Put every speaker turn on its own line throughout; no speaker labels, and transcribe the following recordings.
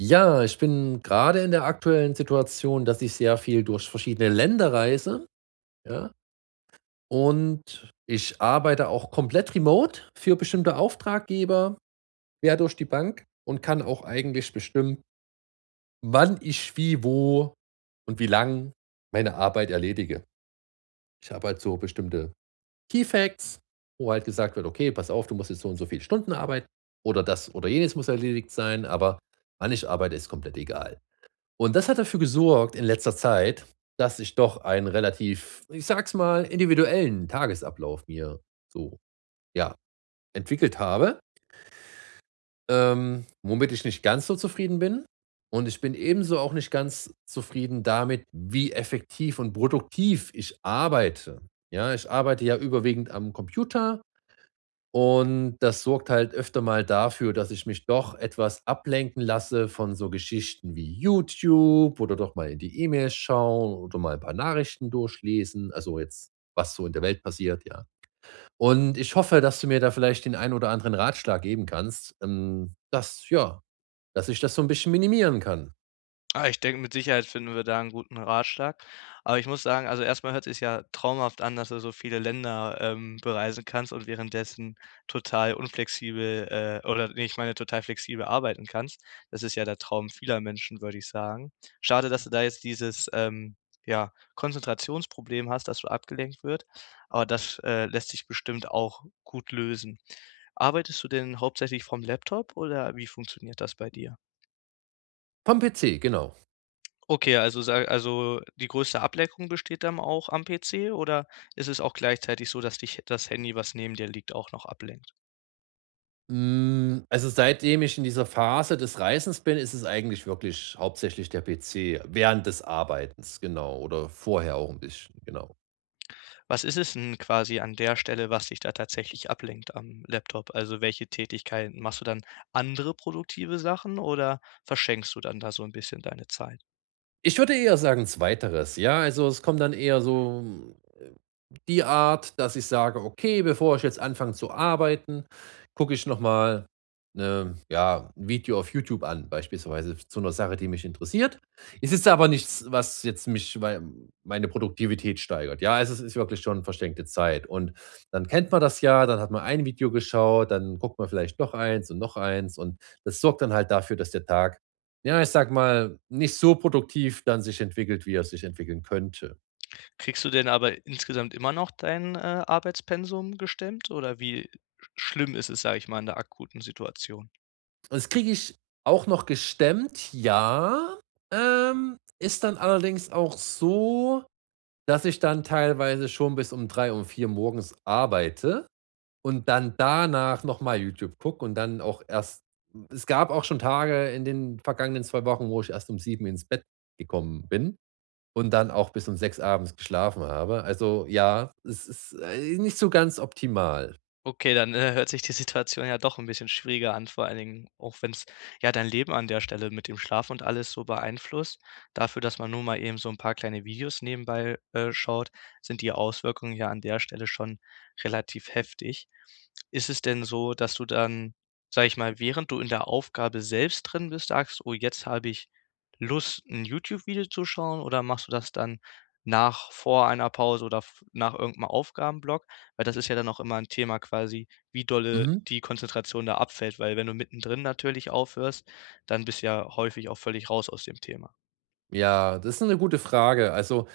Ja, ich bin gerade in der aktuellen Situation, dass ich sehr viel durch verschiedene Länder reise, ja, und ich arbeite auch komplett remote für bestimmte Auftraggeber quer durch die Bank und kann auch eigentlich bestimmen, wann ich wie, wo und wie lang meine Arbeit erledige. Ich habe halt so bestimmte Key Facts, wo halt gesagt wird: „Okay, pass auf, du musst jetzt so und so viele Stunden arbeiten oder das oder jenes muss erledigt sein", aber wann ich arbeite, ist komplett egal. Und das hat dafür gesorgt in letzter Zeit, dass ich doch einen relativ, ich sag's mal, individuellen Tagesablauf mir so, ja, entwickelt habe, womit ich nicht ganz so zufrieden bin. Und ich bin ebenso auch nicht ganz zufrieden damit, wie effektiv und produktiv ich arbeite. Ja, ich arbeite ja überwiegend am Computer und das sorgt halt öfter mal dafür, dass ich mich doch etwas ablenken lasse von so Geschichten wie YouTube oder doch mal in die E-Mails schauen oder mal ein paar Nachrichten durchlesen, also jetzt, was so in der Welt passiert, ja. Und ich hoffe, dass du mir da vielleicht den einen oder anderen Ratschlag geben kannst, dass ich das so ein bisschen minimieren kann.
Ah, ich denke, mit Sicherheit finden wir da einen guten Ratschlag. Aber ich muss sagen, also, erstmal mal hört sich ja traumhaft an, dass du so viele Länder, bereisen kannst und währenddessen total unflexibel, ich meine total flexibel arbeiten kannst. Das ist ja der Traum vieler Menschen, würde ich sagen. Schade, dass du da jetzt dieses, ja, Konzentrationsproblem hast, dass du abgelenkt wird, aber das lässt sich bestimmt auch gut lösen. Arbeitest du denn hauptsächlich vom Laptop oder wie funktioniert das bei dir?
Vom PC, genau.
Okay, also sa also die größte Ablenkung besteht dann auch am PC oder ist es auch gleichzeitig so, dass dich das Handy, was neben dir liegt, auch noch ablenkt?
Hm, also, seitdem ich in dieser Phase des Reisens bin, ist es eigentlich wirklich hauptsächlich der PC während des Arbeitens, genau, oder vorher auch ein bisschen, genau.
Was ist es 'n quasi an der Stelle, was dich da tatsächlich ablenkt am Laptop? Also, welche Tätigkeiten machst du dann andere produktive Sachen oder verschenkst du dann da so ein bisschen deine Zeit?
Ich würde eher sagen, 2. Ja, also, es kommt dann eher so die Art, dass ich sage: „Okay, bevor ich jetzt anfange zu arbeiten, gucke ich noch mal 'ne ja, 'n Video auf YouTube an", beispielsweise zu einer Sache, die mich interessiert. Es ist aber nichts, was jetzt mich mei meine Produktivität steigert. Ja, also, es ist wirklich schon verschenkte Zeit, und dann kennt man das ja, dann hat man ein Video geschaut, dann guckt man vielleicht noch eins und noch eins, und das sorgt dann halt dafür, dass der Tag, ja, ich sag mal, nicht so produktiv dann sich entwickelt, wie er sich entwickeln könnte.
Kriegst du denn aber insgesamt immer noch dein Arbeitspensum gestemmt oder wie schlimm ist es, sage ich mal, in der akuten Situation?
Das kriege ich auch noch gestemmt, ja. Ist dann allerdings auch so, dass ich dann teilweise schon bis um 3, um 4 morgens arbeite und dann danach noch mal YouTube gucke und dann auch erst es gab auch schon Tage in den vergangenen 2 Wochen, wo ich erst um 7 ins Bett gekommen bin und dann auch bis um 6 abends geschlafen habe. Also, ja, es ist, nicht so ganz optimal.
Okay, dann hört sich die Situation ja doch ein bisschen schwieriger an, vor allen Dingen auch wenn es ja dein Leben an der Stelle mit dem Schlaf und alles so beeinflusst. Dafür, dass man nur mal eben so ein paar kleine Videos nebenbei schaut, sind die Auswirkungen ja an der Stelle schon relativ heftig. Ist es denn so, dass du dann, sage ich mal, während du in der Aufgabe selbst drin bist, sagst: „Oh, jetzt habe ich Lust, ein YouTube-Video zu schauen“, oder machst du das dann nach vor einer Pause oder v nach irgendeinem Aufgabenblock? Weil das ist ja dann auch immer ein Thema quasi, wie dolle
Mhm.
die Konzentration da abfällt, weil wenn du mittendrin natürlich aufhörst, dann bist du ja häufig auch völlig raus aus dem Thema.
Ja, das ist eine gute Frage. Also,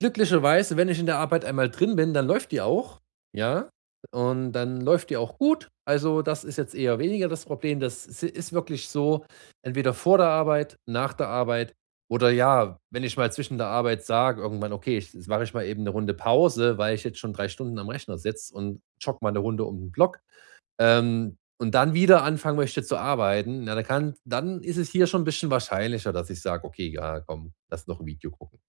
glücklicherweise, wenn ich in der Arbeit einmal drin bin, dann läuft die auch, ja? Und dann läuft die auch gut. Also, das ist jetzt eher weniger das Problem. Das si ist wirklich so: entweder vor der Arbeit, nach der Arbeit oder ja, wenn ich mal zwischen der Arbeit sage irgendwann: „Okay, ich jetzt mache ich mal eben eine Runde Pause, weil ich jetzt schon 3 Stunden am Rechner sitze, und jogge mal eine Runde um den Block, und dann wieder anfangen möchte zu arbeiten", na, dann ist es hier schon 'n bisschen wahrscheinlicher, dass ich sage: „Okay, ja, komm, lass noch ein Video gucken."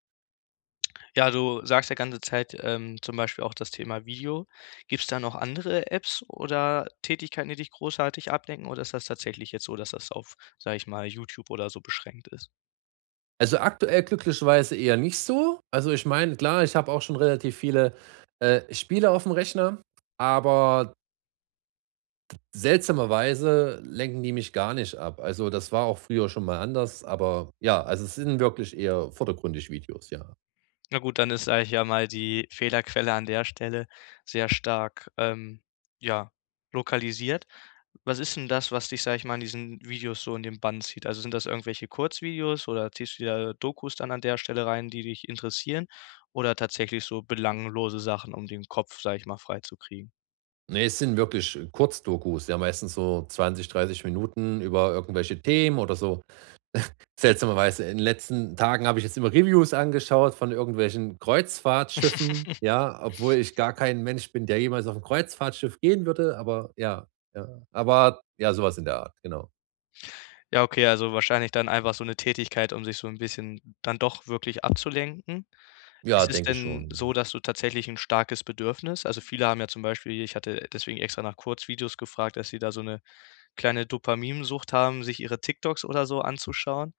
Ja, du sagst ja ganze Zeit, zum Beispiel auch das Thema Video. Gibt es da noch andere Apps oder Tätigkeiten, die dich großartig ablenken, oder ist das tatsächlich jetzt so, dass das auf, sage ich mal, YouTube oder so beschränkt ist?
Also, aktuell glücklicherweise eher nicht so. Also, ich meine, klar, ich habe auch schon relativ viele, Spiele auf dem Rechner, aber seltsamerweise lenken die mich gar nicht ab. Also, das war auch früher schon mal anders, aber ja, also, es sind wirklich eher vordergründig Videos, ja.
Na gut, dann ist, sage ich ja mal, die Fehlerquelle an der Stelle sehr stark, ja, lokalisiert. Was ist denn das, was dich, sage ich mal, in diesen Videos so in den Bann zieht? Also, sind das irgendwelche Kurzvideos oder ziehst du dir Dokus dann an der Stelle rein, die dich interessieren oder tatsächlich so belanglose Sachen, um den Kopf, sage ich mal, freizukriegen?
Ne, es sind wirklich Kurzdokus, ja, meistens so 20, 30 Minuten über irgendwelche Themen oder so. Seltsamerweise in den letzten Tagen habe ich jetzt immer Reviews angeschaut von irgendwelchen Kreuzfahrtschiffen, ja, obwohl ich gar kein Mensch bin, der jemals auf 'n Kreuzfahrtschiff gehen würde, aber ja, ja. Aber ja, so was in der Art, genau.
Ja, okay, also wahrscheinlich dann einfach so eine Tätigkeit, um sich so ein bisschen dann doch wirklich abzulenken.
Ja,
Ist es
denke
denn so,
schon.
dass du tatsächlich ein starkes Bedürfnis also, viele haben ja zum Beispiel ich hatte deswegen extra nach Kurzvideos gefragt, dass sie da so eine kleine Dopaminsucht haben, sich ihre TikToks oder so anzuschauen.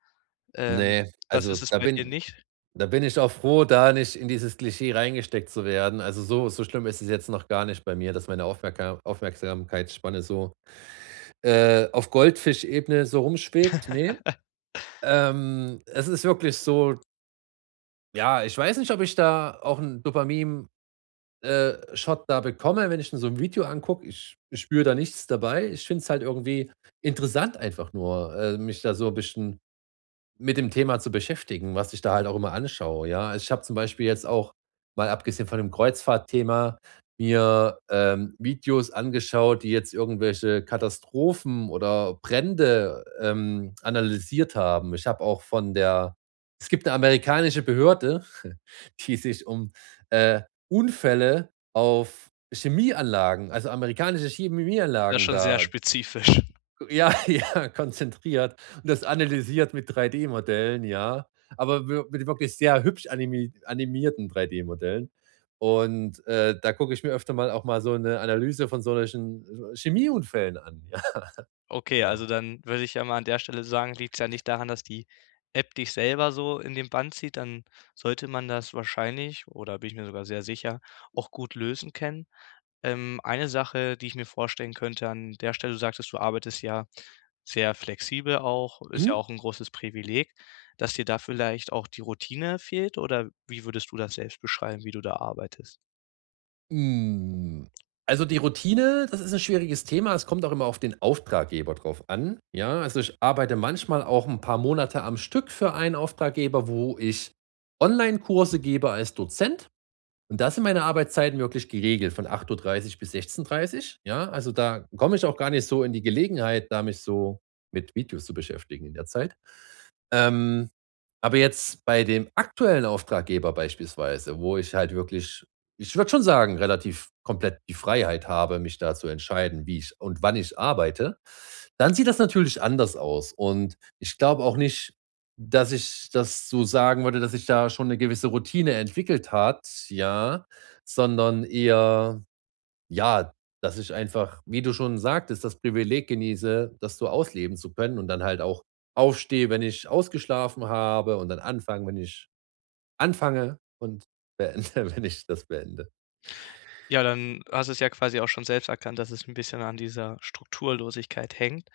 Ähm,
Ne,
das ist
also
es
da
bei dir
bin
nicht?
da bin ich auch froh, da nicht in dieses Klischee reingesteckt zu werden. Also, so so schlimm ist es jetzt noch gar nicht bei mir, dass meine Aufmerka Aufmerksamkeitsspanne so, auf Goldfischebene so rumschwebt, ne? Es ist wirklich so Ja, ich weiß nicht, ob ich da auch 'n Dopamin, Shot da bekomme, wenn ich mir so ein Video angucke. Ich spüre da nichts dabei. Ich finde es halt irgendwie interessant, einfach nur, mich da so ein bisschen mit dem Thema zu beschäftigen, was ich da halt auch immer anschaue, ja. Ich habe zum Beispiel jetzt auch, mal abgesehen von dem Kreuzfahrtthema, mir, Videos angeschaut, die jetzt irgendwelche Katastrophen oder Brände, analysiert haben. Ich habe auch von der Es gibt eine amerikanische Behörde, die sich um, äh, Unfälle auf Chemieanlagen, also amerikanische
Das ist
Chemieanlagen,
schon sehr
da
spezifisch.
ja, ja, konzentriert und das analysiert mit 3D-Modellen, ja, aber wir mit wirklich sehr hübsch animierten 3D-Modellen. Und, da gucke ich mir öfter mal auch mal so eine Analyse von solchen Chemieunfällen an, ja,
Okay,
genau.
also dann würde ich ja mal an der Stelle sagen, liegt es ja nicht daran, dass die App dich selber so in den Bann zieht, dann sollte man das wahrscheinlich oder bin ich mir sogar sehr sicher, auch gut lösen können. Eine Sache, die ich mir vorstellen könnte an der Stelle, du sagtest, du arbeitest ja sehr flexibel auch, ist ja
Mhm.
auch ein großes Privileg, dass dir da vielleicht auch die Routine fehlt oder wie würdest du das selbst beschreiben, wie du da arbeitest?
Hm, also die Routine, das ist ein schwieriges Thema. Es kommt auch immer auf den Auftraggeber drauf an, ja? Also, ich arbeite manchmal auch ein paar Monate am Stück für einen Auftraggeber, wo ich Online-Kurse gebe als Dozent. Und da sind meine Arbeitszeiten wirklich geregelt von 8:30 Uhr bis 16:30 Uhr, ja? Also, da komme ich auch gar nicht so in die Gelegenheit, da mich so mit Videos zu beschäftigen in der Zeit. Ähm aber jetzt bei dem aktuellen Auftraggeber beispielsweise, wo ich halt wirklich ich würde schon sagen, relativ komplett die Freiheit habe, mich da zu entscheiden, wie ich und wann ich arbeite, dann sieht das natürlich anders aus. Und ich glaube auch nicht, dass ich das so sagen würde, dass ich da schon eine gewisse Routine entwickelt hat, ja, sondern eher, ja, dass ich einfach, wie du schon sagtest, das Privileg genieße, das so ausleben zu können und dann halt auch aufstehe, wenn ich ausgeschlafen habe, und dann anfange, wenn ich anfange, und beende, wenn ich das beende.
Ja, dann hast du es ja quasi auch schon selbst erkannt, dass es ein bisschen an dieser Strukturlosigkeit hängt.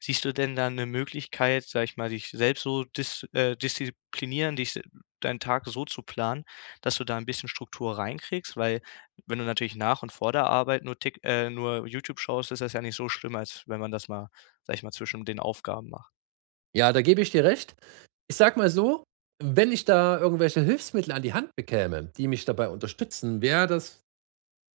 Siehst du denn da eine Möglichkeit, sag ich mal, dich selbst so disziplinieren, dich se deinen Tag so zu planen, dass du da ein bisschen Struktur reinkriegst? Weil wenn du natürlich nach und vor der Arbeit nur Tik nur YouTube schaust, ist das ja nicht so schlimm, als wenn man das mal, sag ich mal, zwischen den Aufgaben macht.
Ja, da gebe ich dir recht. Ich sag mal so: wenn ich da irgendwelche Hilfsmittel an die Hand bekäme, die mich dabei unterstützen, wäre das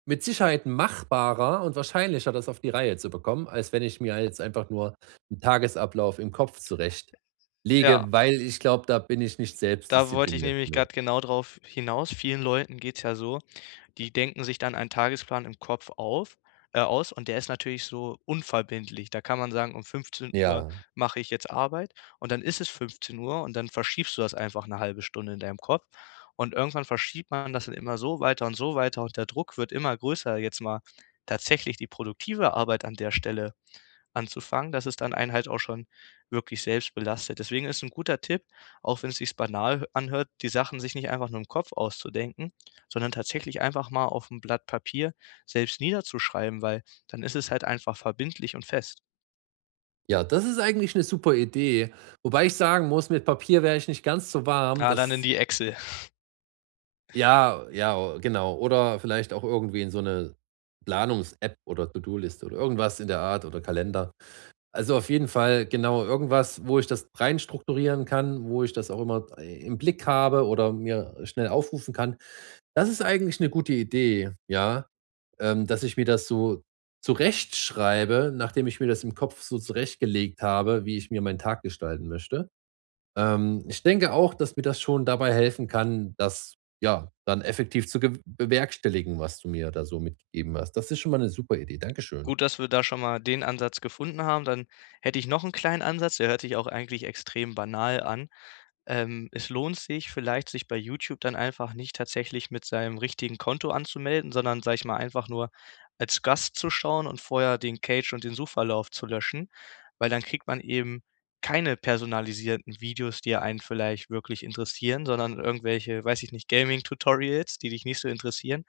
mit Sicherheit machbarer und wahrscheinlicher, das auf die Reihe zu bekommen, als wenn ich mir jetzt einfach nur einen Tagesablauf im Kopf
Ja,
zurechtlege, weil ich glaube, da bin ich nicht
da wollte ich
selbstdiszipliniert
nämlich
genug.
gerade genau drauf hinaus. Vielen Leuten geht's ja so, die denken sich dann einen Tagesplan im Kopf auf aus und der ist natürlich so unverbindlich. Da kann man sagen, um 15 Uhr
Ja,
mache ich jetzt Arbeit und dann ist es 15 Uhr und dann verschiebst du das einfach eine halbe Stunde in deinem Kopf und irgendwann verschiebt man das dann immer so weiter und der Druck wird immer größer, jetzt mal tatsächlich die produktive Arbeit an der Stelle anzufangen, dass es dann einen halt auch schon wirklich selbst belastet. Deswegen ist 'n guter Tipp, auch wenn es sich banal anhört, die Sachen sich nicht einfach nur im Kopf auszudenken, sondern tatsächlich einfach mal auf 'n Blatt Papier selbst niederzuschreiben, weil dann ist es halt einfach verbindlich und fest.
ja, das ist eigentlich eine super Idee. Wobei ich sagen muss, mit Papier wäre ich nicht ganz so warm.
Ah, dann in
Das
die Excel.
Ja, ja, genau. Oder vielleicht auch irgendwie in so eine Planungs-App oder To-do-Liste oder irgendwas in der Art oder Kalender. Also, auf jeden Fall, genau, irgendwas, wo ich das rein strukturieren kann, wo ich das auch immer i im Blick habe oder mir schnell aufrufen kann. Das ist eigentlich eine gute Idee, ja, dass ich mir das so zurechtschreibe, nachdem ich mir das im Kopf so zurechtgelegt habe, wie ich mir meinen Tag gestalten möchte. Ich denke auch, dass mir das schon dabei helfen kann, das, ja, dann effektiv zu gew bewerkstelligen, was du mir da so mitgegeben hast. Das ist schon mal eine super Idee. Dankeschön.
Gut, dass wir da schon mal den Ansatz gefunden haben. Dann hätte ich noch 'n kleinen Ansatz, der hört sich auch eigentlich extrem banal an. Es lohnt sich vielleicht, sich bei YouTube dann einfach nicht tatsächlich mit seinem richtigen Konto anzumelden, sondern, sage ich mal, einfach nur als Gast zu schauen und vorher den Cage und den Suchverlauf zu löschen, weil dann kriegt man eben keine personalisierten Videos, die einen vielleicht wirklich interessieren, sondern irgendwelche, weiß ich nicht, Gaming-Tutorials, die dich nicht so interessieren.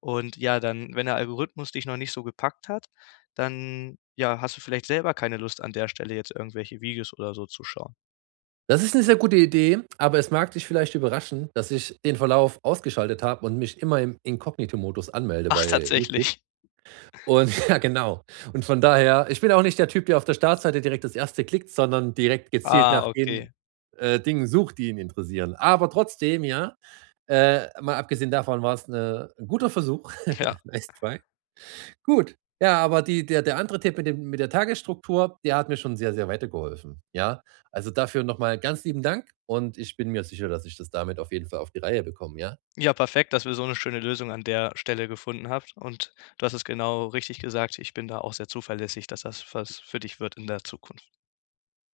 Und ja, dann, wenn der Algorithmus dich noch nicht so gepackt hat, dann, ja, hast du vielleicht selber keine Lust, an der Stelle jetzt irgendwelche Videos oder so zu schauen.
Das ist eine sehr gute Idee, aber es mag dich vielleicht überraschen, dass ich den Verlauf ausgeschaltet habe und mich immer im Inkognito-Modus anmelde
Ach,
bei YouTube.
tatsächlich.
Und ja, genau. Und von daher, ich bin auch nicht der Typ, der auf der Startseite direkt das Erste klickt, sondern direkt gezielt
Ah,
nach
okay.
den, Dingen sucht, die ihn interessieren. Aber trotzdem, ja, mal abgesehen davon war es ein guter Versuch.
Ja.
Nice try. Gut. Ja, aber die der der andere Tipp mit dem mit der Tagesstruktur, der hat mir schon sehr, sehr weitergeholfen. Ja, also dafür nochmal ganz lieben Dank, und ich bin mir sicher, dass ich das damit auf jeden Fall auf die Reihe bekomme, ja?
Ja, perfekt, dass wir so 'ne schöne Lösung an der Stelle gefunden habt und du hast es genau richtig gesagt. Ich bin da auch sehr zuverlässig, dass das was für dich wird in der Zukunft.